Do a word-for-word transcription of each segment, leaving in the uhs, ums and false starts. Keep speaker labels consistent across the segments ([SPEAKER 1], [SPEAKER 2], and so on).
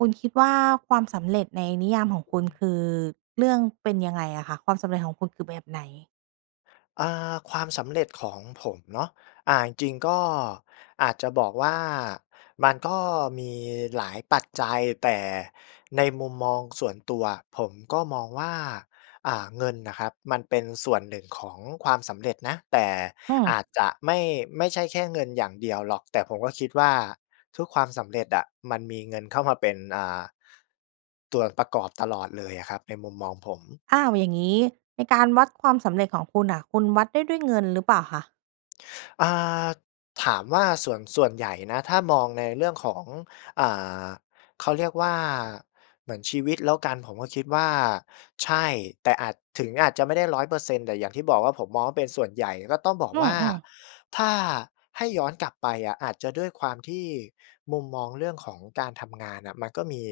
[SPEAKER 1] คุณคิดว่า ความสำเร็จในนิยาม
[SPEAKER 2] อือ
[SPEAKER 1] ของคุณ
[SPEAKER 2] ฮึ
[SPEAKER 1] คือ เรื่อง เป็นยังไงอะคะ? ความสำเร็จของคุณคือแบบไหน?
[SPEAKER 2] อา ความสำเร็จของผมเนาะ อ่า จริง ๆ ก็อาจจะบอกว่า มันก็มีหลาย ปัจจัย แต่ในมุมมองส่วนตัว ผมก็มองว่า อ่า เงินน่ะครับมันเป็นส่วนหนึ่งของความสำเร็จนะ แต่
[SPEAKER 1] อื
[SPEAKER 2] อ
[SPEAKER 1] ม
[SPEAKER 2] าจจะไม่ ไม่ใช่แค่เงินอย่างเดียวหรอก แต่ผมก็คิดว่า ทุกความสำเร็จอะมันมีเงินเข้ามาเป็น อ่า ส่วนประกอบตลอด เลยอะครับ ในมุมมองผม
[SPEAKER 1] อ้าว อย่างงี้ในการวัดความสำเร็จของคุณน่ะ คุณวัดได้ด้วยเงิน หรือเปล่าคะ?
[SPEAKER 2] อา ถามว่า ส่วน ส่วนใหญ่นะ ถ้ามองในเรื่องของ อ่า เขาเรียกว่า เหมือนชีวิตแล้วกัน ผมก็คิดว่า ใช่ แต่อาจ ถึงอาจจะไม่ได้ ร้อยเปอร์เซ็นต์ แต่อย่างที่บอกว่า ผมมองว่า เป็นส่วนใหญ่ ก็ต้องบอก
[SPEAKER 1] อื
[SPEAKER 2] ว่า
[SPEAKER 1] อ ๆ
[SPEAKER 2] ถ้าให้ย้อนกลับไปอะ อาจจะด้วยความที่มุมมองเรื่องของการทำงานน่ะมันก็มี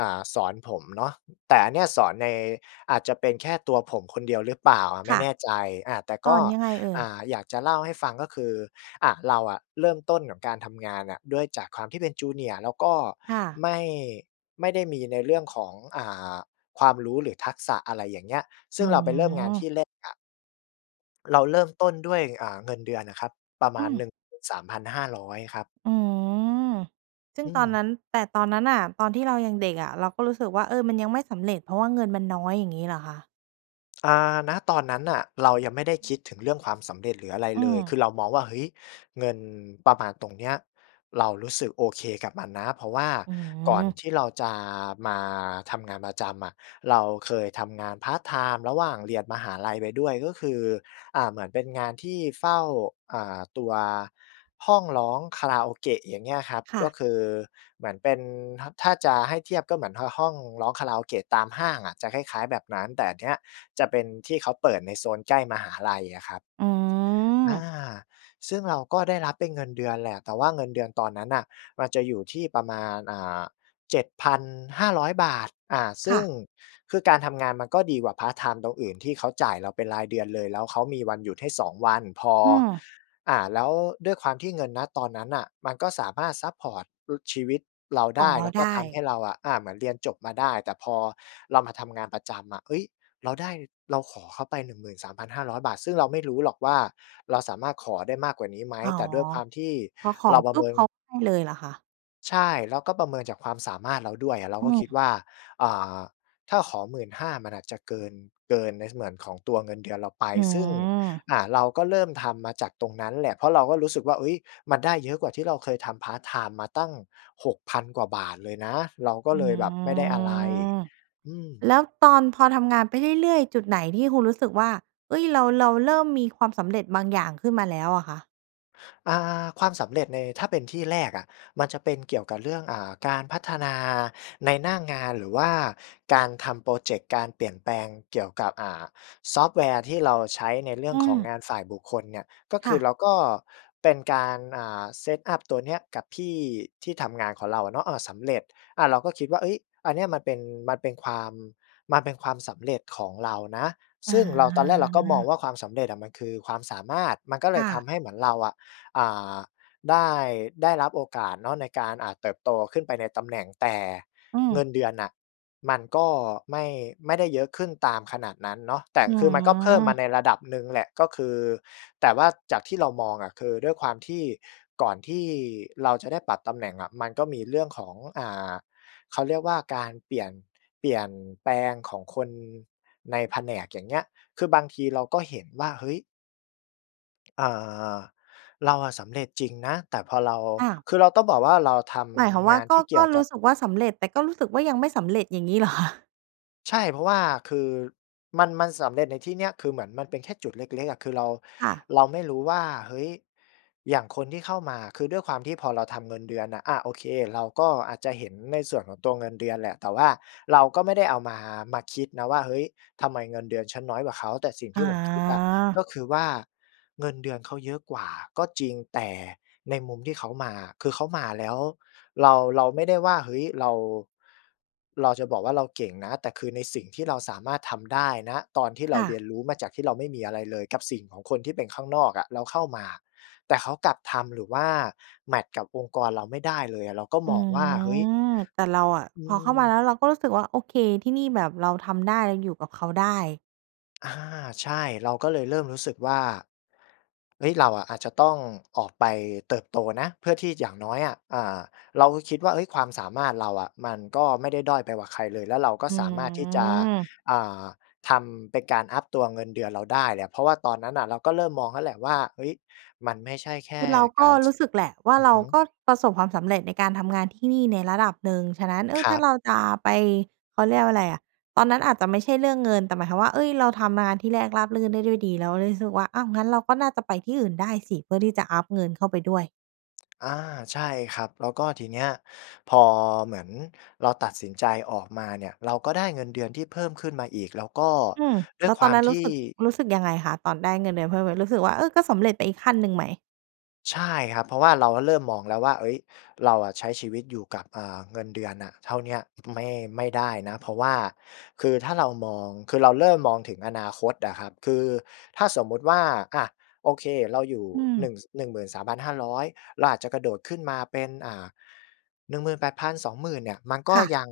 [SPEAKER 2] อ่า สอนผมเนาะ แต่อันเนี่ยสอนใน อาจจะเป็นแค่ตัวผมคนเดียวหรือเปล่าอะ ไ
[SPEAKER 1] ค
[SPEAKER 2] ม่
[SPEAKER 1] ่ะ
[SPEAKER 2] แน่ใจ อา แต่
[SPEAKER 1] ส
[SPEAKER 2] ก
[SPEAKER 1] อ
[SPEAKER 2] ็
[SPEAKER 1] นยังไงเอ่
[SPEAKER 2] อ
[SPEAKER 1] ย?
[SPEAKER 2] ่า อยากจะเล่าให้ฟังก็คือ อะ เราอะเริ่มต้นกับการทำงานน่ะด้วยจากความที่เป็น junior แล้วก็
[SPEAKER 1] ค่ะ
[SPEAKER 2] ไม่ ไม่ได้มีในเรื่องของ อ่า ความรู้หรือทักษะ อะไรอย่างเงี้ย ซ
[SPEAKER 1] อ
[SPEAKER 2] ึ
[SPEAKER 1] ื
[SPEAKER 2] ่งเราไปเริ่มงานท
[SPEAKER 1] ม
[SPEAKER 2] ี่แรกอะ เราเริ่มต้นด้วย อ่า เงินเดือนอะครับ ประม
[SPEAKER 1] อื
[SPEAKER 2] าณ หน
[SPEAKER 1] ม
[SPEAKER 2] ึ่งหมื่นสามพันห้าร้อย ครับ
[SPEAKER 1] อืม ซึ่
[SPEAKER 2] อ
[SPEAKER 1] ง
[SPEAKER 2] ื
[SPEAKER 1] ตอน
[SPEAKER 2] ม
[SPEAKER 1] นั้น แต่ตอนนั้นน่ะ ตอนที่เรายังเด็กอะ เราก็รู้สึกว่า เออ มันยังไม่สำเร็จ เพราะว่าเงินมันน้อย อย่างงี้เหรอคะ?
[SPEAKER 2] อ่า ณ ตอนนั้นน่ะ เรายังไม่ได้คิดถึงเรื่องความสำเร็จหรืออะไร
[SPEAKER 1] อื
[SPEAKER 2] เลย ค
[SPEAKER 1] ม
[SPEAKER 2] ือเรามองว่า เฮ้ย เงินประมาณตรงเนี้ย เรารู้สึกโอเคกับมันนะ เพราะว่า
[SPEAKER 1] อื
[SPEAKER 2] ก่อน
[SPEAKER 1] ม
[SPEAKER 2] ที่เราจะมาทำงานประจำอะ เราเคยทำงานพาร์ตไทม์ระหว่างเรียนมหาลัยไปด้วย ก็คือ อ่า เหมือนเป็นงานที่เฝ้า อ่า ตัว ห้องร้องคาราโอเกะ อย่างเงี้ยครับ
[SPEAKER 1] ค่
[SPEAKER 2] ก็
[SPEAKER 1] ะ
[SPEAKER 2] คือเหมือนเป็น ถ ถ้าจะให้เทียบก็เหมือน ห ห้องร้องคาราโอเกะตามห้างอะ จะคล้าย ๆ แบบนั้น แต่อันเนี้ยจะเป็นที่เขาเปิดในโซนใกล้มหาลัยอะครับ
[SPEAKER 1] อื
[SPEAKER 2] อา
[SPEAKER 1] ม
[SPEAKER 2] ซึ่งเราก็ได้รับเป็นเงินเดือนแหละ แต่ว่าเงินเดือนตอนนั้นน่ะ มันจะอยู่ที่ประมาณ อ่า เจ็ดพันห้าร้อยบาท อ่า ซ
[SPEAKER 1] ค
[SPEAKER 2] ึ
[SPEAKER 1] ่
[SPEAKER 2] ่ง
[SPEAKER 1] ะ
[SPEAKER 2] คือการทำงานมันก็ดีกว่าพาร์ตไทม์ตรงอื่น ที่เขาจ่ายเราเป็นรายเดือนเลย แล้วเขามีวันหยุดให้ สอง วัน พอ
[SPEAKER 1] อืม
[SPEAKER 2] อ่า แล้วด้วยความที่เงิน ณ ตอนนั้นน่ะ มันก็สามารถซัปพอร์ต ล ชีวิตเราไ
[SPEAKER 1] อ๋
[SPEAKER 2] ด
[SPEAKER 1] อ
[SPEAKER 2] ้ แล้ว
[SPEAKER 1] ได
[SPEAKER 2] ก็ทำใ
[SPEAKER 1] ้
[SPEAKER 2] ห้เราอะ อ่า เหมือนเรียนจบมาได้ แต่พอเรามาทำงานประจำอะ เฮ้ย เราได้ เราขอเขาไป หนึ่งหมื่นสามพันห้าร้อยบาท ซึ่งเราไม่รู้หรอกว่า เราสามารถขอได้มากกว่านี้ไหม
[SPEAKER 1] อ๋อ
[SPEAKER 2] แต่ด้วยความที่
[SPEAKER 1] พอขอ
[SPEAKER 2] เราปร
[SPEAKER 1] ป
[SPEAKER 2] ะ
[SPEAKER 1] ุ
[SPEAKER 2] เ
[SPEAKER 1] ๊
[SPEAKER 2] ม
[SPEAKER 1] บ
[SPEAKER 2] ิน
[SPEAKER 1] เขาให้เลยเหรอคะ?
[SPEAKER 2] ใช่ เราก็ประเมินจากความสามารถเราด้วยอะ เรา
[SPEAKER 1] อื
[SPEAKER 2] ก็คิด
[SPEAKER 1] ม
[SPEAKER 2] ว่า อ่า ถ้าขอ หมื่นห้า มันอาจจะเกิน เกินในส่วนของตัวเงินเดือนเราไป
[SPEAKER 1] อื
[SPEAKER 2] ซึ่ง
[SPEAKER 1] ม
[SPEAKER 2] อ่า เราก็เริ่มทำมาจากตรงนั้นแหละ เพราะเราก็รู้สึกว่า เอ๊ย มันได้เยอะกว่าที่เราเคยทำพาร์ตไทม์มาตั้ง หกพัน กว่าบาทเลยนะ เราก็
[SPEAKER 1] อื้
[SPEAKER 2] เ
[SPEAKER 1] อ
[SPEAKER 2] ล
[SPEAKER 1] ฮ
[SPEAKER 2] ย
[SPEAKER 1] ื
[SPEAKER 2] แบบไม่ได้ อะไร
[SPEAKER 1] อ
[SPEAKER 2] อื
[SPEAKER 1] แ
[SPEAKER 2] ม
[SPEAKER 1] ล้วตอน พอทำงานไปเรื่อย ๆ จุดไหนที่คุณรู้สึกว่า เอ๊ย เรา เราเริ่มมีความสำเร็จบางอย่างขึ้นมาแล้วอะคะ?
[SPEAKER 2] อา ความสำเร็จใน ถ้าเป็นที่แรกอะ มันจะเป็นเกี่ยวกับเรื่อง อ่า การพัฒนาในหน้างาน หรือว่าการทำพรอเจกต์การเปลี่ยนแปลงเกี่ยวกับ อ่า ซอฟต์แวร์ที่เราใช้ในเรื่
[SPEAKER 1] อ
[SPEAKER 2] อ
[SPEAKER 1] ื
[SPEAKER 2] งของ
[SPEAKER 1] ม
[SPEAKER 2] งานฝ่ายบุคคลเนี่ย ก็ค
[SPEAKER 1] ค
[SPEAKER 2] ื
[SPEAKER 1] ่
[SPEAKER 2] อ
[SPEAKER 1] ะ
[SPEAKER 2] เราก็ เป็นการ อ่า set up ตัวเนี้ยกับพี่ที่ทำงานของเราอะเนาะ อ่า สำเร็จ อ่า เราก็คิดว่า เฮ้ย อันเนี้ยมันเป็น มันเป็นความ มันเป็นความสำเร็จของเรานะ
[SPEAKER 1] อ
[SPEAKER 2] ซึ่งเรา ตอนแรกเราก็มอง
[SPEAKER 1] า
[SPEAKER 2] ว่า ความสำเร็จอะ มันคือความสามารถ มันก็เล
[SPEAKER 1] ค
[SPEAKER 2] ย
[SPEAKER 1] ่
[SPEAKER 2] ท
[SPEAKER 1] ะ
[SPEAKER 2] ำให้เหมือนเราอะ อ่า ได้ ได้รับโอกาสเนาะ ในการ อ่า เติบโตขึ้นไปในตำแหน่ง แต่
[SPEAKER 1] อื
[SPEAKER 2] เงิ
[SPEAKER 1] ม
[SPEAKER 2] นเดือนน่ะ มันก็ไม่ ไม่ได้เยอะขึ้นตามขนาดนั้นเนาะ แต่ก
[SPEAKER 1] อ
[SPEAKER 2] ็
[SPEAKER 1] ๋อ
[SPEAKER 2] คือ มันก็เพิ่มมาในระดับหนึ่งแหละ ก็คือ แต่ว่าจากที่เรามองอะ คือด้วยความที่ ก่อนที่เราจะได้ปรับตำแหน่งอะ มันก็มีเรื่องของ อ่า เขาเรียกว่าการเปลี่ยน เปลี่ยนแปลงของคนในแผนก อย่างเงี้ย คือบางทีเราก็เห็นว่า เฮ้ย เอ่อ เราอะสำเร็จจริงนะ แต่พอเรา
[SPEAKER 1] อ้าว
[SPEAKER 2] คือเราต้องบอกว่า เราท
[SPEAKER 1] หมายความว
[SPEAKER 2] ำง
[SPEAKER 1] ่า
[SPEAKER 2] าน
[SPEAKER 1] ก
[SPEAKER 2] ท
[SPEAKER 1] ็
[SPEAKER 2] ี่เกี
[SPEAKER 1] ก
[SPEAKER 2] ่
[SPEAKER 1] ็
[SPEAKER 2] ยวก
[SPEAKER 1] รู
[SPEAKER 2] ั
[SPEAKER 1] ้
[SPEAKER 2] บ
[SPEAKER 1] สึกว่าสำเร็จ แต่ก็รู้สึกว่า ยังไม่สำเร็จอย่างงี้ เหรอคะ?
[SPEAKER 2] ใช่ เพราะว่า คือ มัน มันสำเร็จในที่เนี้ย คือเหมือนมันเป็นแค่จุดเล็ก ๆ อะ คือ เรา
[SPEAKER 1] ค่ะ
[SPEAKER 2] เราไม่รู้ว่า เฮ้ย! อย่างคนที่เข้ามา คือด้วยความที่พอเราทำเงินเดือนอะ อะ โอเค เราก็อาจจะเห็นในส่วนของตัวเงินเดือนแหละ แต่ว่าเราก็ไม่ได้เอา มา มาคิดนะว่า เฮ้ย! ทำไมเงินเดือนฉันน้อยกว่าเขา แต่สิ่ง
[SPEAKER 1] อ
[SPEAKER 2] ที่ผมคิดอะ ก
[SPEAKER 1] า
[SPEAKER 2] ็คือว่า เงินเดือนเขาเยอะกว่าก็จริง แต่ในมุมที่เขามาอะ คือเขามาแล้ว เรา เราไม่ได้ว่า เฮ้ย เรา เราจะบอกว่าเราเก่งนะ แต่คือในสิ่งที่เราสามารถทำได้ ณ ตอนที่เร
[SPEAKER 1] ค
[SPEAKER 2] า
[SPEAKER 1] ่
[SPEAKER 2] เ
[SPEAKER 1] ะ
[SPEAKER 2] รียนรู้มาจากที่เราไม่มีอะไรเลยกับสิ่งของคนที่เป็นข้างนอกอะแล้วเข้ามา แต่เขากลับทำ หรือว่าแมตช์กับองค์กรเราไม่ได้เลยอะ เราก็
[SPEAKER 1] อื
[SPEAKER 2] มองว่า เฮ้ย
[SPEAKER 1] ม แต่เราอะ
[SPEAKER 2] อื
[SPEAKER 1] พอเข้ามาแ
[SPEAKER 2] ม
[SPEAKER 1] ล้ว เราก็รู้สึกว่า โอเค ที่นี่แบบเราทำได้อยู่กับเขาได้
[SPEAKER 2] อา ใช่ เราก็เลยเริ่มรู้สึกว่า เอ๊ย! เราอะอาจจะต้อง ออกไปเติบโตนะ เพื่อที่อย่างน้อยอะ อ่า เราก็คิดว่า เฮ้ย ความสามารถเราอะมันก็ไม่ได้ด้อยไปกว่าใครเลย แล้วเราก็
[SPEAKER 1] อื
[SPEAKER 2] สามารถที่จะ
[SPEAKER 1] ม
[SPEAKER 2] อ่า ทำ เป็นการอัปตัวเงินเดือนเราได้แหละ เพราะว่าตอนนั้นอะเราก็เริ่มมองแล้วแหละว่า เอ๊ย
[SPEAKER 1] คือเราก็รู้สึกแหละว่า
[SPEAKER 2] มันไม่ใช่แค่การ ส อือ
[SPEAKER 1] เร
[SPEAKER 2] ฮ
[SPEAKER 1] าก
[SPEAKER 2] ึ
[SPEAKER 1] ็ประสบความสำเร็จในการทำงานที่นี่ในระดับหนึ่ง ฉะนั้น เออ
[SPEAKER 2] คร
[SPEAKER 1] ถ้
[SPEAKER 2] ั
[SPEAKER 1] า
[SPEAKER 2] บ
[SPEAKER 1] เราจะไป เขาเรียกว่าอะไรอะ ตอนนั้นอาจจะไม่ใช่เรื่องเงิน แต่หมายความว่า เอ๊ย! เราทำงานที่แรกราบรื่นได้ด้วยดี แล้วรู้สึกว่า อ้าว งั้นเราก็น่าจะไปที่อื่นได้สิ เพื่อที่จะอัปเงินเข้าไปด้วย
[SPEAKER 2] อา ใช่ครับ แล้วก็ทีเนี้ย พอเหมือนเราตัดสินใจออกมาเนี่ย เราก็ได้เงินเดือนที่เพิ่มขึ้นมาอีก แล้วก็
[SPEAKER 1] อืม
[SPEAKER 2] ด้
[SPEAKER 1] แ
[SPEAKER 2] ว
[SPEAKER 1] ล
[SPEAKER 2] ย
[SPEAKER 1] ้ว
[SPEAKER 2] ค
[SPEAKER 1] ต
[SPEAKER 2] ว
[SPEAKER 1] อ
[SPEAKER 2] า
[SPEAKER 1] น
[SPEAKER 2] ม
[SPEAKER 1] นั้น
[SPEAKER 2] ท
[SPEAKER 1] ร
[SPEAKER 2] ี
[SPEAKER 1] ู
[SPEAKER 2] ่
[SPEAKER 1] ้สึก รู้สึกยังไงคะ? ตอนได้เงินเดือนเพิ่ม เออ รู้สึกว่า เออ ก็สำเร็จไปอีกขั้นหนึ่งไหม?
[SPEAKER 2] ใช่ครับ เพราะว่าเราก็เริ่มมองแล้วว่า เฮ้ย เราอะใช้ชีวิตอยู่กับ อ่า เงินเดือนอะเท่าเนี้ย ไม่ ไม่ได้นะ เพราะว่าคือถ้าเรามอง คือเราเริ่มมองถึงอนาคตอะครับ คือถ้าสมมติว่า อะ โอเค เราอยู่
[SPEAKER 1] อื
[SPEAKER 2] ห
[SPEAKER 1] ม
[SPEAKER 2] นึ่ง ส หนึ่งหมื่นสามพันห้าร้อย เราอาจจะกระโดดขึ้นมาเป็น อ่า หนึ่งหมื่นแปดพัน สองหมื่น เนี่ย มันก็
[SPEAKER 1] ค่ะ
[SPEAKER 2] ยัง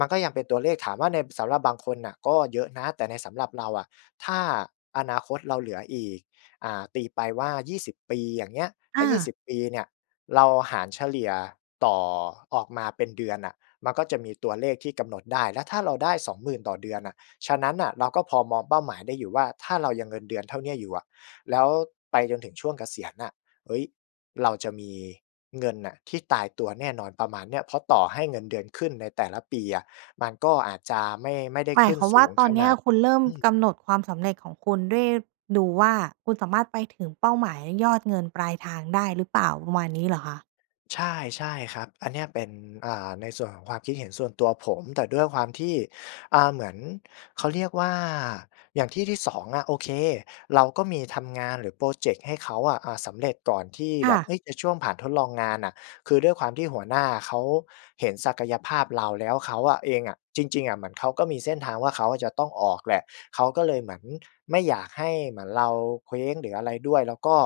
[SPEAKER 2] มันก็ยังเป็นตัวเลข ถามว่าใน บ สำหรับบางคนน่ะก็เยอะนะ แต่ในสำหรับเราอะ ถ้า อนาคตเราเหลืออีก อ่า ตีไปว่า ยี่สิบ ปี อย่างเงี้ย ถ
[SPEAKER 1] อ
[SPEAKER 2] ้า ยี่ส
[SPEAKER 1] า
[SPEAKER 2] ิบ ปีเนี่ยเราหารเฉลี่ยต่อ ออกมาเป็นเดือนน่ะ มันก็จะมีตัวเลขที่กำหนดได้ แล้วถ้าเราได้ สองหมื่น ต่อเดือนน่ะ ฉะนั้นน่ะ เราก็พอมองเป้าหมายได้อยู่ว่า ถ้าเรายังเงินเดือนเท่าเนี้ยอยู่อะ แล้วไปจนถึงช่วงเกษียณน่ะ เฮ้ย เราจะมีเงินน่ะที่ตายตัวแน่นอน ประมาณเนี้ย เพราะต่อให้เงินเดือนขึ้นในแต่ละปีอะ มันก็อาจจะไม่ ไม่ได้
[SPEAKER 1] หมา
[SPEAKER 2] ข
[SPEAKER 1] ย
[SPEAKER 2] ึ้
[SPEAKER 1] ค
[SPEAKER 2] น
[SPEAKER 1] วาม
[SPEAKER 2] ส
[SPEAKER 1] ว
[SPEAKER 2] ู
[SPEAKER 1] ่า
[SPEAKER 2] ง
[SPEAKER 1] ตอ
[SPEAKER 2] ข
[SPEAKER 1] นเน
[SPEAKER 2] น
[SPEAKER 1] ี้ย
[SPEAKER 2] าด
[SPEAKER 1] คุณเริ่ม
[SPEAKER 2] อืม
[SPEAKER 1] กำหนดความสำเร็จของคุณด้วย ดูว่า คุณสามารถไปถึงเป้าหมายยอดเงินปลายทางได้หรือเปล่า ประมาณนี้ เหรอคะ?
[SPEAKER 2] ใช่ ใช่ครับ อันเนี้ยเป็น อ่า ในส่วนของความคิดเห็นส่วนตัวผม แต่ด้วยความที่ อา เหมือน เขาเรียกว่า อย่างที่ที่ สอง อะ โอเค เราก็มีทำงานหรือพรอเจกต์ให้เขาอะ อา สำเร็จก่อนที่
[SPEAKER 1] ค
[SPEAKER 2] แบ
[SPEAKER 1] ่
[SPEAKER 2] บ
[SPEAKER 1] ะ
[SPEAKER 2] เฮ้ย ในช่วงผ่านทดลองงานน่ะ คือด้วยความที่หัวหน้าเขาเห็นศักยภาพเรา แล้วเขาอะ เองอะ จริง ๆ อะเหมือนเขาก็มีเส้นทางว่า เขาจะต้องออกแหละ เขาก็เลยเหมือนไม่อยากให้เหมือนเราเคว้งหรืออะไรด้วย แล้วก็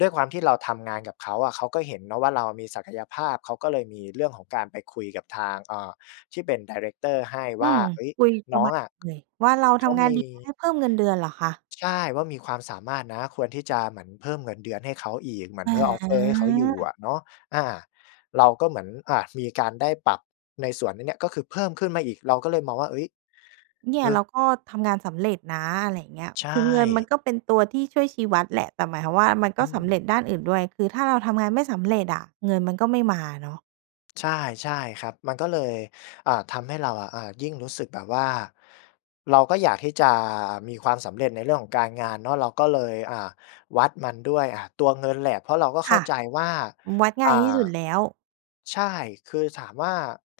[SPEAKER 2] ด้วยความที่เราทำงานกับเขาอะ เขาก็เห็นเนาะว่า เรามีศักยภาพ เขาก็เลยมีเรื่องของการไปคุยกับทาง เอ่อ ที่เป็นไดเรกเตอร์ให้
[SPEAKER 1] อ
[SPEAKER 2] ว
[SPEAKER 1] ื
[SPEAKER 2] ่า
[SPEAKER 1] ม
[SPEAKER 2] "เฮ้ย
[SPEAKER 1] คุยป
[SPEAKER 2] น
[SPEAKER 1] ระ
[SPEAKER 2] ้อ
[SPEAKER 1] ม
[SPEAKER 2] ง
[SPEAKER 1] าณ
[SPEAKER 2] อะ
[SPEAKER 1] เลย ว่า เรา
[SPEAKER 2] เข
[SPEAKER 1] ท
[SPEAKER 2] า
[SPEAKER 1] ำงา
[SPEAKER 2] ม
[SPEAKER 1] น
[SPEAKER 2] ี"
[SPEAKER 1] ดีนะ ให้เพิ่มเงินเดือนเหรอคะ?
[SPEAKER 2] ใช่ "ว่า มีความสามารถนะ ควรที่จะเหมือนเพิ่มเงินเดือนให้เขาอีก เหมือนเพื่อ offer ให้เขาอยู่
[SPEAKER 1] อ
[SPEAKER 2] อ
[SPEAKER 1] า
[SPEAKER 2] ะเนาะ" อา เราก็เหมือน อ่า มีการได้ปรับในส่วน น เนี้ย ก็คือเพิ่มขึ้นมาอีก เราก็เลยมองว่า เฮ้ย
[SPEAKER 1] เนี่
[SPEAKER 2] เอ
[SPEAKER 1] ย เ
[SPEAKER 2] อ
[SPEAKER 1] ราก็ทำงานสำเร็จนะ อะไรอย่างเงี้ย
[SPEAKER 2] ใช
[SPEAKER 1] คือเงินมั
[SPEAKER 2] ่
[SPEAKER 1] นก็เป็นตัวที่ช่วยชี้วัดแหละ แต่หมายความว่า มัน
[SPEAKER 2] อ
[SPEAKER 1] ก็
[SPEAKER 2] ื
[SPEAKER 1] สำ
[SPEAKER 2] ม
[SPEAKER 1] เร็จด้านอื่นด้วย คือถ้าเราทำงานไม่สำเร็จอะเงินมันก็ไม่มาเนาะ
[SPEAKER 2] ใช่ ใช่ครับ มันก็เลย อ่า ทำให้เราอะ อ่า ยิ่งรู้สึกแบบว่า เราก็อยากที่จะมีความสำเร็จในเรื่องของการงานเนาะ เราก็เลย อ่า วัดมันด้วย อ่า ตัวเงินแหละ เพราะเราก็
[SPEAKER 1] ค
[SPEAKER 2] เข้า
[SPEAKER 1] ่ะ
[SPEAKER 2] ใจว่า
[SPEAKER 1] วัดง่
[SPEAKER 2] อ
[SPEAKER 1] า
[SPEAKER 2] ่
[SPEAKER 1] ยที่
[SPEAKER 2] า
[SPEAKER 1] สุดแล้ว
[SPEAKER 2] ใช่ คือถามว่า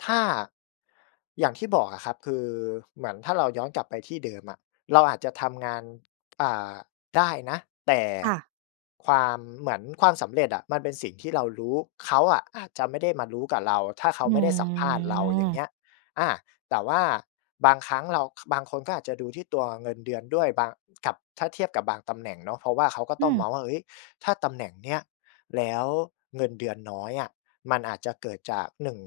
[SPEAKER 2] ถ้า อย่างที่บอกอะครับ คือ เหมือนถ้าเราย้อนกลับไปที่เดิมอะ เราอาจจะทำงาน อ่า ได้นะ แต่
[SPEAKER 1] ค่ะ
[SPEAKER 2] ความ เหมือนความสำเร็จอะ มันเป็นสิ่งที่เรารู้ เขาอะอาจจะไม่ได้มารู้กับเรา ถ้าเขา
[SPEAKER 1] อื
[SPEAKER 2] ไม่ได้สัมภาษณ์เรา อย่างเงี
[SPEAKER 1] อ
[SPEAKER 2] ้ย อ่า แต่ว่าบางครั้งเรา ค บางคนก็อาจจะดูที่ตัวเงินเดือนด้วย บางกับ ถ้าเทียบกับบางตำแหน่งเนาะ เพราะว่าเขาก็
[SPEAKER 1] อื
[SPEAKER 2] ต้องม
[SPEAKER 1] ม
[SPEAKER 2] องว่า เฮ้ย ถ้าตำแหน่งเนี้ย แล้วเงินเดือนน้อยอะ มันอาจจะเกิดจาก หนึ่ง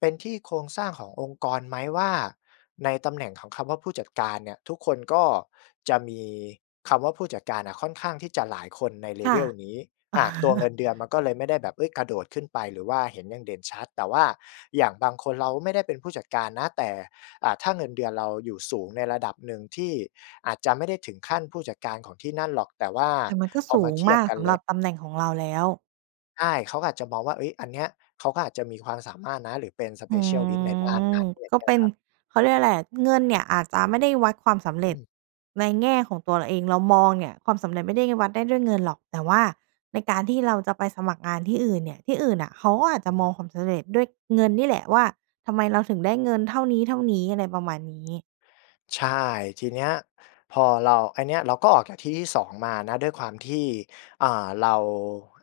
[SPEAKER 2] เป็นที่โครงสร้างขององค์กรไหม? ว่าในตำแหน่งของคำว่าผู้จัดการเนี่ย ทุกคนก็จะมีคำว่าผู้จัดการอะ ค่อนข้างที่จะหลายคนใน
[SPEAKER 1] ค่ะ
[SPEAKER 2] level นี้ อ่า ตัวเงินเดือนมันก็เลยไม่ได้แบบ เฮ้ย กระโดดขึ้นไป หรือว่าเห็นอย่างเด่นชัด แต่ว่าอย่างบางคนเราไม่ได้เป็นผู้จัดการนะ แต่ อ่า ถ้าเงินเดือนเราอยู่สูงในระดับหนึ่ง ที่อาจจะไม่ได้ถึงขั้นผู้จัดการของที่นั่นหรอก แต่ว่า
[SPEAKER 1] แต่มันก
[SPEAKER 2] พ
[SPEAKER 1] ็สูงมาก ส
[SPEAKER 2] อมา
[SPEAKER 1] ำ
[SPEAKER 2] เทียบกันแ
[SPEAKER 1] ห
[SPEAKER 2] ล
[SPEAKER 1] ร
[SPEAKER 2] ้
[SPEAKER 1] ั
[SPEAKER 2] ว
[SPEAKER 1] บตำแหน่งของเราแล้ว
[SPEAKER 2] ใช่ เขาก็อาจจะมองว่า เฮ้ย อันเนี้ย เขาก็อาจจะมีความสามารถนะ หรือเป็น
[SPEAKER 1] อื
[SPEAKER 2] Specialist ในด้าน
[SPEAKER 1] ม
[SPEAKER 2] นั้น อย่า
[SPEAKER 1] ก
[SPEAKER 2] ง
[SPEAKER 1] ็
[SPEAKER 2] เงี้
[SPEAKER 1] เ
[SPEAKER 2] ย
[SPEAKER 1] ป็
[SPEAKER 2] ค
[SPEAKER 1] น
[SPEAKER 2] รับ
[SPEAKER 1] เขาเรียกว่าไรอะ เงินเนี่ยอาจจะไม่ได้วัดความสำเร
[SPEAKER 2] อ
[SPEAKER 1] ็จ
[SPEAKER 2] ืม
[SPEAKER 1] ในแง่ของตัวเราเอง เรามองเนี่ยความสำเร็จไม่ได้แค่วัดได้ด้วยเงินหรอก แต่ว่าในการที่เราจะไปสมัครงานที่อื่นเนี่ย ที่อื่นน่ะเขาก็อาจจ
[SPEAKER 2] อ
[SPEAKER 1] ะ
[SPEAKER 2] ื
[SPEAKER 1] มอง
[SPEAKER 2] ม
[SPEAKER 1] ความสำเร็จด้วยเงินนี่แหละว่า ทำไมเราถึงได้เงินเท่านี้ ๆ อะไรประมาณนี้
[SPEAKER 2] ใช่ ทีเนี้ยพอเรา อันเนี้ยเราก็ออกจากที่ที่ สอง มานะ ด้วยความที่ อ่า เรา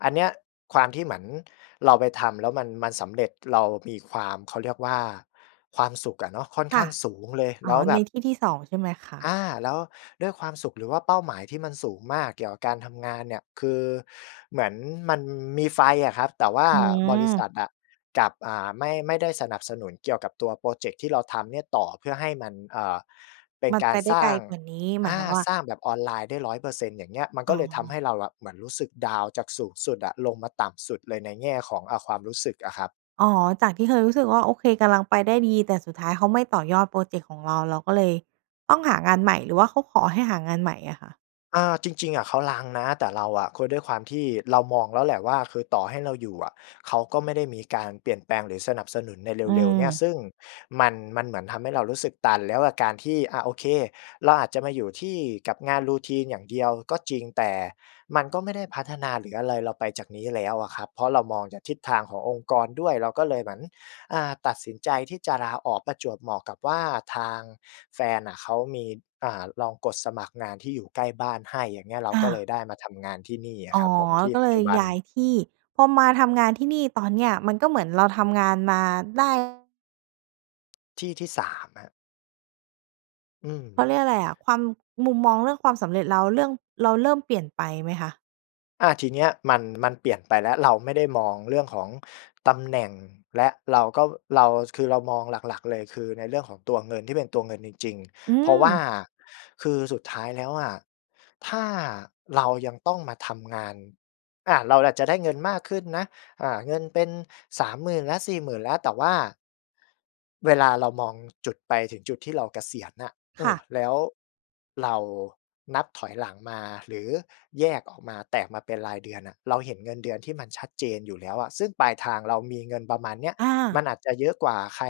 [SPEAKER 2] อันเนี้ย ความที่เหมือนเราไปทำแล้วมัน มันสำเร็จ เรามีความ เขาเรียกว่า ความสุขอะเนาะ ค่อน
[SPEAKER 1] ค
[SPEAKER 2] ข้
[SPEAKER 1] ่ะ
[SPEAKER 2] างสูงเลย
[SPEAKER 1] อ
[SPEAKER 2] แล
[SPEAKER 1] ๋อ
[SPEAKER 2] ้วแบ
[SPEAKER 1] ใน
[SPEAKER 2] บ
[SPEAKER 1] ที่ที่ สอง ใช่ไหมคะ?
[SPEAKER 2] อา แล้วด้วยความสุข หรือว่าเป้าหมายที่มันสูงมากเกี่ยวกับการทำงานเนี่ย คือเหมือนมันมีไฟอะครับ แต่ว่า
[SPEAKER 1] อื
[SPEAKER 2] บริษ
[SPEAKER 1] ม
[SPEAKER 2] ัทอะกลับ อ่า ไม่ ไม่ได้สนับสนุนเกี่ยวกับตัวพรอเจกต์ที่เราทำเนี่ยต่อ เพื่อให้มัน เอ่อ เป็น
[SPEAKER 1] มัน
[SPEAKER 2] กา
[SPEAKER 1] ไป
[SPEAKER 2] ร
[SPEAKER 1] ได้
[SPEAKER 2] สร
[SPEAKER 1] ไ
[SPEAKER 2] ้
[SPEAKER 1] ก
[SPEAKER 2] า
[SPEAKER 1] ล
[SPEAKER 2] ง
[SPEAKER 1] กว่านี้ หม
[SPEAKER 2] อ
[SPEAKER 1] ายค
[SPEAKER 2] า
[SPEAKER 1] วามว่า
[SPEAKER 2] สร้างแบบออนไลน์ได้ ร้อยเปอร์เซ็นต์ อย่างเงี้ย มัน
[SPEAKER 1] อ
[SPEAKER 2] ก
[SPEAKER 1] ๋
[SPEAKER 2] ็
[SPEAKER 1] อ
[SPEAKER 2] เลยทำให้เราอะ เหมือนรู้สึกดาวน์จากสูงสุดอะลงมาต่ำสุดเลยในแง่ของ อ่า ความรู้สึกอะครับ
[SPEAKER 1] อ๋อ จากที่เคยรู้สึกว่า โอเค กำลังไปได้ดี แต่สุดท้ายเขาไม่ต่อยอดพรอเจกต์ของเรา เราก็เลยต้องหางานใหม่ หรือว่าเขาขอให้หางานใหม่อะคะ?
[SPEAKER 2] อ่า จริง ๆ อะเขารั้งนะ แต่เราอะ คือด้วยความที่เรามองแล้วแหละว่า คือต่อให้เราอยู่อะ เขาก็ไม่ได้มีการเปลี่ยนแปลง หรือสนับสนุนใน
[SPEAKER 1] อื
[SPEAKER 2] เร็ว ๆ เนี่ย
[SPEAKER 1] ม
[SPEAKER 2] ซึ่งมัน มันเหมือนทำให้เรารู้สึกตัน แล้วกับการที่ อ่า โอเค เราอาจจะมาอยู่ที่กับงาน routine อย่างเดียวก็จริง แต่มันก็ไม่ได้พัฒนา หรืออะไรเราไปจากนี้แล้วอะครับ เพราะเรามองจากทิศทางขององค์กรด้วย เราก็เลยเหมือน อ่า ตัดสินใจที่จะลาออก ประจวบเหมาะกับว่าทางแฟนน่ะ เขามี อ่า ลองกดสมัครงานที่อยู่ใกล้บ้านให้ อย่างเงี้ย เรา
[SPEAKER 1] อ
[SPEAKER 2] ก็เล
[SPEAKER 1] า
[SPEAKER 2] ยได้มาทำงานที่นี่อ
[SPEAKER 1] อ๋
[SPEAKER 2] ะค
[SPEAKER 1] อ
[SPEAKER 2] รับผม ที่
[SPEAKER 1] ก็
[SPEAKER 2] ป
[SPEAKER 1] เ
[SPEAKER 2] ั
[SPEAKER 1] ล
[SPEAKER 2] จจ
[SPEAKER 1] ย
[SPEAKER 2] ุบัน
[SPEAKER 1] ย้ายที่ พอมาทำงานที่นี่ ตอนเนี้ยมันก็เหมือนเราทำงานมาได้
[SPEAKER 2] ที่ที่ สาม ครับ อื
[SPEAKER 1] เข
[SPEAKER 2] ม
[SPEAKER 1] าเรียกอะไรอะ ความ มุมมองเรื่องความสำเร็จ แล้วเรื่องเราเริ่มเปลี่ยนไปไหมคะ?
[SPEAKER 2] อา ทีเนี้ยมัน มันเปลี่ยนไปแล้ว เราไม่ได้มองเรื่องของตำแหน่ง และเราก็ เรา คือเรามองหลัก ๆ เลย คือในเรื่องของตัวเงิน ที่เป็นตัวเงินจริง
[SPEAKER 1] อื
[SPEAKER 2] ๆ เพราะว่า
[SPEAKER 1] ม
[SPEAKER 2] คือสุดท้ายแล้วอะ ถ้าเรายังต้องมาทำงาน อ่า เราอาจจะได้เงินมากขึ้นนะ อ่า เงินเป็น สามหมื่น แล้ว สี่หมื่น แล้ว แต่ว่า เวลาเรามองจุดไปถึงจุดที่เราเกษียณน่ะ เอ
[SPEAKER 1] ค
[SPEAKER 2] ่
[SPEAKER 1] ่
[SPEAKER 2] อ
[SPEAKER 1] ะ
[SPEAKER 2] แล้วเรานับถอยหลังมา หรือแยกออกมา แตกมาเป็นรายเดือนน่ะ เราเห็นเงินเดือนที่มันชัดเจนอยู่แล้วอะ ซึ่งปลายทางเรามีเงินประมาณเนี้ย
[SPEAKER 1] อ
[SPEAKER 2] มั
[SPEAKER 1] า
[SPEAKER 2] นอาจจะเยอะกว่าใคร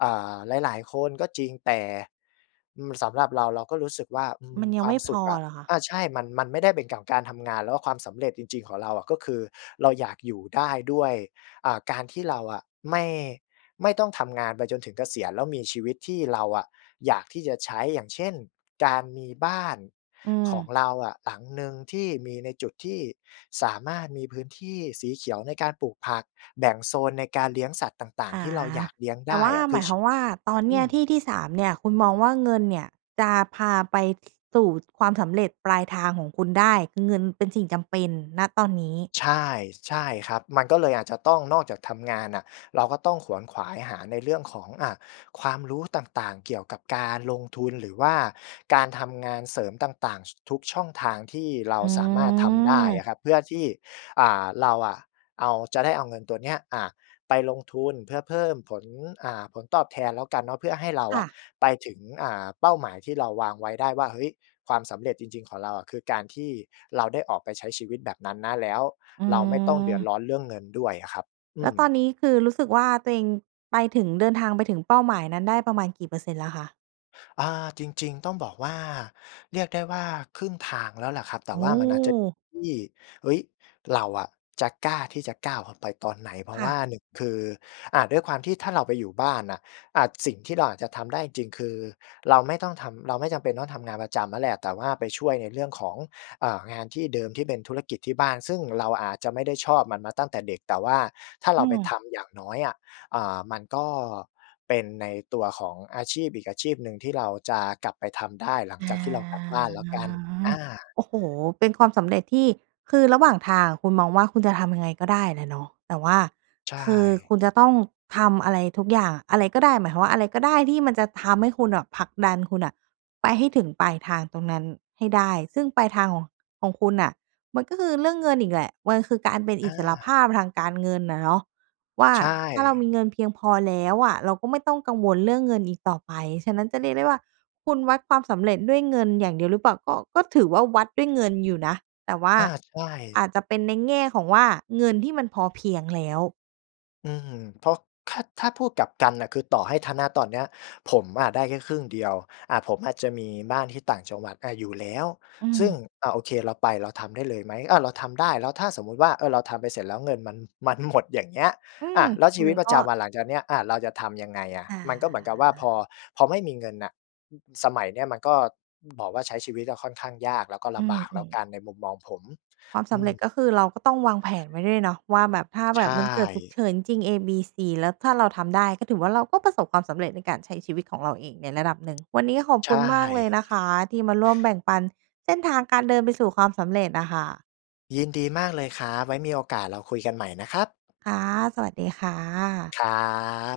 [SPEAKER 2] เอ่อ หลาย ๆ คนก็จริง แต่ อือ สำหรับเราเราก็รู้สึกว่า อื
[SPEAKER 1] ม
[SPEAKER 2] ม
[SPEAKER 1] ันยั
[SPEAKER 2] ค
[SPEAKER 1] ง
[SPEAKER 2] ว
[SPEAKER 1] ไ
[SPEAKER 2] า
[SPEAKER 1] ม
[SPEAKER 2] ม
[SPEAKER 1] ่
[SPEAKER 2] ส
[SPEAKER 1] พ
[SPEAKER 2] ุข
[SPEAKER 1] อ
[SPEAKER 2] อะ
[SPEAKER 1] เหรอคะ?
[SPEAKER 2] อา ใช่ มัน มันไม่ได้เป็นกับการทำงาน แล้วความสำเร็จจริง ๆ ของเราอะ ก็คือเราอยากอยู่ได้ด้วย อ่า การที่เราอะไม่ ไม่ต้องทำงานไปจนถึงเกษียณ แล้วมีชีวิตที่เราอะอยากที่จะใช้ อย่างเช่น การมีบ้าน
[SPEAKER 1] อื
[SPEAKER 2] ขอ
[SPEAKER 1] ม
[SPEAKER 2] งเราอะ หลังหนึ่งที่มีในจุดที่สามารถมีพื้นที่สีเขียวในการปลูกผัก แบ่งโซนในการเลี้ยงสัตว์ต่าง
[SPEAKER 1] อ
[SPEAKER 2] ๆ ท
[SPEAKER 1] า
[SPEAKER 2] ี่เราอยากเลี้ยง
[SPEAKER 1] แต
[SPEAKER 2] ได
[SPEAKER 1] ่
[SPEAKER 2] ้
[SPEAKER 1] ว่า
[SPEAKER 2] อะ ค
[SPEAKER 1] ห
[SPEAKER 2] ื
[SPEAKER 1] ม
[SPEAKER 2] อ
[SPEAKER 1] าย
[SPEAKER 2] ช
[SPEAKER 1] ความว่า ตอน
[SPEAKER 2] อ
[SPEAKER 1] นี
[SPEAKER 2] ื
[SPEAKER 1] ้
[SPEAKER 2] ม
[SPEAKER 1] ที่ที่ สาม เนี่ย คุณมองว่า เงินเนี่ยจะพาไป ส สู่ความสำเร็จปลายทางของคุณได้ คือเงินเป็นสิ่งจำเป็น ณ ตอนนี้
[SPEAKER 2] ใช่ ใช่ครับ มันก็เลยอาจจะต้องนอกจากทำงานน่ะ เราก็ต้องขวนขวายหาในเรื่องของ อ่า ความรู้ต่าง ๆ เกี่ยวกับการลงทุน หรือว่าการทำงานเสริมต่าง ๆ ช ทุกช่องทางที่เรา
[SPEAKER 1] อื
[SPEAKER 2] สามารถทำได้อ
[SPEAKER 1] ม
[SPEAKER 2] ะครับ เพื่อที่ อ่า เราอะ เอา เราจะได้เอาเงินตัวเนี้ย อ่า ไปลงทุน เพื่อเพิ่มผล อ่า ผลตอบแทนแล้วกันเนาะ เพื่อให้เรา
[SPEAKER 1] ค
[SPEAKER 2] อ
[SPEAKER 1] ่
[SPEAKER 2] ะ
[SPEAKER 1] ะ
[SPEAKER 2] ไปถึง อ่า เป้าหมายที่เราวางไว้ได้ว่า เฮ้ย ความสำเร็จจริง ๆ ของเราอะ คือการที่เราได้ออกไปใช้ชีวิตแบบนั้นนะ แล้ว
[SPEAKER 1] อื
[SPEAKER 2] เราไม่ต้องเดือด
[SPEAKER 1] ม
[SPEAKER 2] ร้อนเรื่องเงินด้วยอะครับ อ
[SPEAKER 1] แ
[SPEAKER 2] ื
[SPEAKER 1] ล้วต
[SPEAKER 2] ม
[SPEAKER 1] อนนี้คือรู้สึกว่า ตัวเองไปถึง เดินทางไปถึงเป้าหมายนั้นได้ประมาณกี่เปอร์เซ็นต์แล้วคะ?
[SPEAKER 2] อา จริง ๆ ต้องบอกว่า เรียกได้ว่าครึ่งทางแล้วล่ะครับ แต่
[SPEAKER 1] โอ
[SPEAKER 2] ว่ามันอาจจะ
[SPEAKER 1] ้
[SPEAKER 2] ที่ เฮ้ย เราอะจะกล้าที่จะก้าวออกไปตอนไหน เพรา
[SPEAKER 1] ค
[SPEAKER 2] ะ
[SPEAKER 1] ่
[SPEAKER 2] ว
[SPEAKER 1] ะ
[SPEAKER 2] ่า หนึ่ง คือ อ่า ด้วยความที่ถ้าเราไปอยู่บ้านน่ะ อ่า สิ่งที่เราอาจจะทำได้จริง ๆ คือเราไม่ต้องทำ เราไม่จำเป็นต้องทำงานประจำนั่นแหละ แต่ว่าไปช่วยในเรื่องของ อ่า งานที่เดิมที่เป็นธุรกิจที่บ้าน ซึ่งเราอาจจะไม่ได้ชอบมันมาตั้งแต่เด็ก แต่ว่าถ้าเ
[SPEAKER 1] อ
[SPEAKER 2] ร
[SPEAKER 1] ื
[SPEAKER 2] าไปท
[SPEAKER 1] อ
[SPEAKER 2] ำ อย่างน้อยอะ อ่า มันก็เป็นในตัวของอาชีพอีกอาชีพหนึ่งที่เราจะกลับไปทำได้ หลัง
[SPEAKER 1] อ
[SPEAKER 2] จ
[SPEAKER 1] า
[SPEAKER 2] ากที่เรากลับบ้านแล้วกัน อา
[SPEAKER 1] โอ้โฮ! เป็นความสำเร็จที่ คือระหว่างทางคุณมองว่าคุณจะทำยังไงก็ได้แหละเนาะ แต่ว่า
[SPEAKER 2] ใช
[SPEAKER 1] คือ
[SPEAKER 2] ่
[SPEAKER 1] คุณจะต้องทำอะไรทุกอย่าง อะไรก็ได้ หมายความว่าอะไรก็ได้ที่มันจะทำให้คุณแบบผลักดันคุณน่ะไปให้ถึงปลายทางตรงนั้นให้ได้ ซึ่งปลายทางของ ของคุณน่ะมันก็คือเรื่องเงินอีกแหละ มันคือการเป็นอ
[SPEAKER 2] อ
[SPEAKER 1] ิสรภ
[SPEAKER 2] า
[SPEAKER 1] าพทางการเงินน่ะเนาะ ว่า
[SPEAKER 2] ใช
[SPEAKER 1] ถ้าเรา
[SPEAKER 2] ่
[SPEAKER 1] มีเงินเพียงพอแล้วอะ เราก็ไม่ต้องกังวลเรื่องเงินอีกต่อไป ฉะนั้นจะเรียกได้ว่า คุณวัดความสำเร็จด้วยเงินอย่างเดียวหรือเปล่า? ก็ ก็ถือว่าวัดด้วยเงินอยู่นะ แต่ว่า
[SPEAKER 2] อา ใช
[SPEAKER 1] อ
[SPEAKER 2] ่
[SPEAKER 1] าจจะเป็นในแง่ของว่าเงินที่มันพอเพียงแล้ว
[SPEAKER 2] อืม เพราะ ถ้า ถ้าพูดกลับกันน่ะ คือต่อให้ถ้า ณ ตอนเนี้ยผมอะได้แค่ครึ่งเดียว อะ ผมอาจจะมีบ้านที่ต่างจังหวัด อา อยู่แล้ว
[SPEAKER 1] อื
[SPEAKER 2] ซึ่ง
[SPEAKER 1] ม
[SPEAKER 2] อ่า โอเค เราไปเราทำได้เลยไหม? อา เราทำได้ แล้วถ้าสมมติว่า เออ เราทำไปเสร็จแล้วเงินมัน มัน หมด อย่างเงี้ย
[SPEAKER 1] อื
[SPEAKER 2] อ
[SPEAKER 1] ม
[SPEAKER 2] ะ แล้วช
[SPEAKER 1] ม
[SPEAKER 2] ีวิ
[SPEAKER 1] ั
[SPEAKER 2] ต
[SPEAKER 1] น
[SPEAKER 2] ปร
[SPEAKER 1] ก
[SPEAKER 2] ะ
[SPEAKER 1] ็
[SPEAKER 2] จำวันหลังจากเนี้ย อา เราจะทำยังไงอะ
[SPEAKER 1] อ่
[SPEAKER 2] มันก็เหมือนกับว่าพ
[SPEAKER 1] า
[SPEAKER 2] อ พอไม่มีเงินน่ะ อ อ สมัยนี้มันก็ อ บอกว่าใช้ชีวิตอะค่อนข้างยาก แล้วก็ล
[SPEAKER 1] อื
[SPEAKER 2] ำบากแล้ว
[SPEAKER 1] ม
[SPEAKER 2] ก
[SPEAKER 1] ๆ
[SPEAKER 2] ัน ในมุมมองผม
[SPEAKER 1] ความส
[SPEAKER 2] อื
[SPEAKER 1] ำเร
[SPEAKER 2] ม
[SPEAKER 1] ็จก็คือเราก็ต้องวางแผนไว้ด้วยเนาะว่าแบบ ถ้า
[SPEAKER 2] ใ
[SPEAKER 1] แ
[SPEAKER 2] ช
[SPEAKER 1] บบมันเกิดฉุก
[SPEAKER 2] ่
[SPEAKER 1] เฉินจริง ๆ เอ บี ซี แล้วถ้าเราทำได้ ก็ถือว่าเราก็ประสบความสำเร็จในการใช้ชีวิตของเราเองในระดับหนึ่ง วันนี้ขอบ
[SPEAKER 2] ใช
[SPEAKER 1] คุณ
[SPEAKER 2] ่
[SPEAKER 1] มากเลยนะคะ ที่มาร่วมแบ่งปันเส้นทางการเดินไปสู่ความสำเร็จน่ะค่ะ
[SPEAKER 2] ยินดีมากเลยครับ ไว้มีโอกาสเราคุยกันใหม่นะครับ
[SPEAKER 1] ค่ะ สวัสดีค่ะ
[SPEAKER 2] ครับ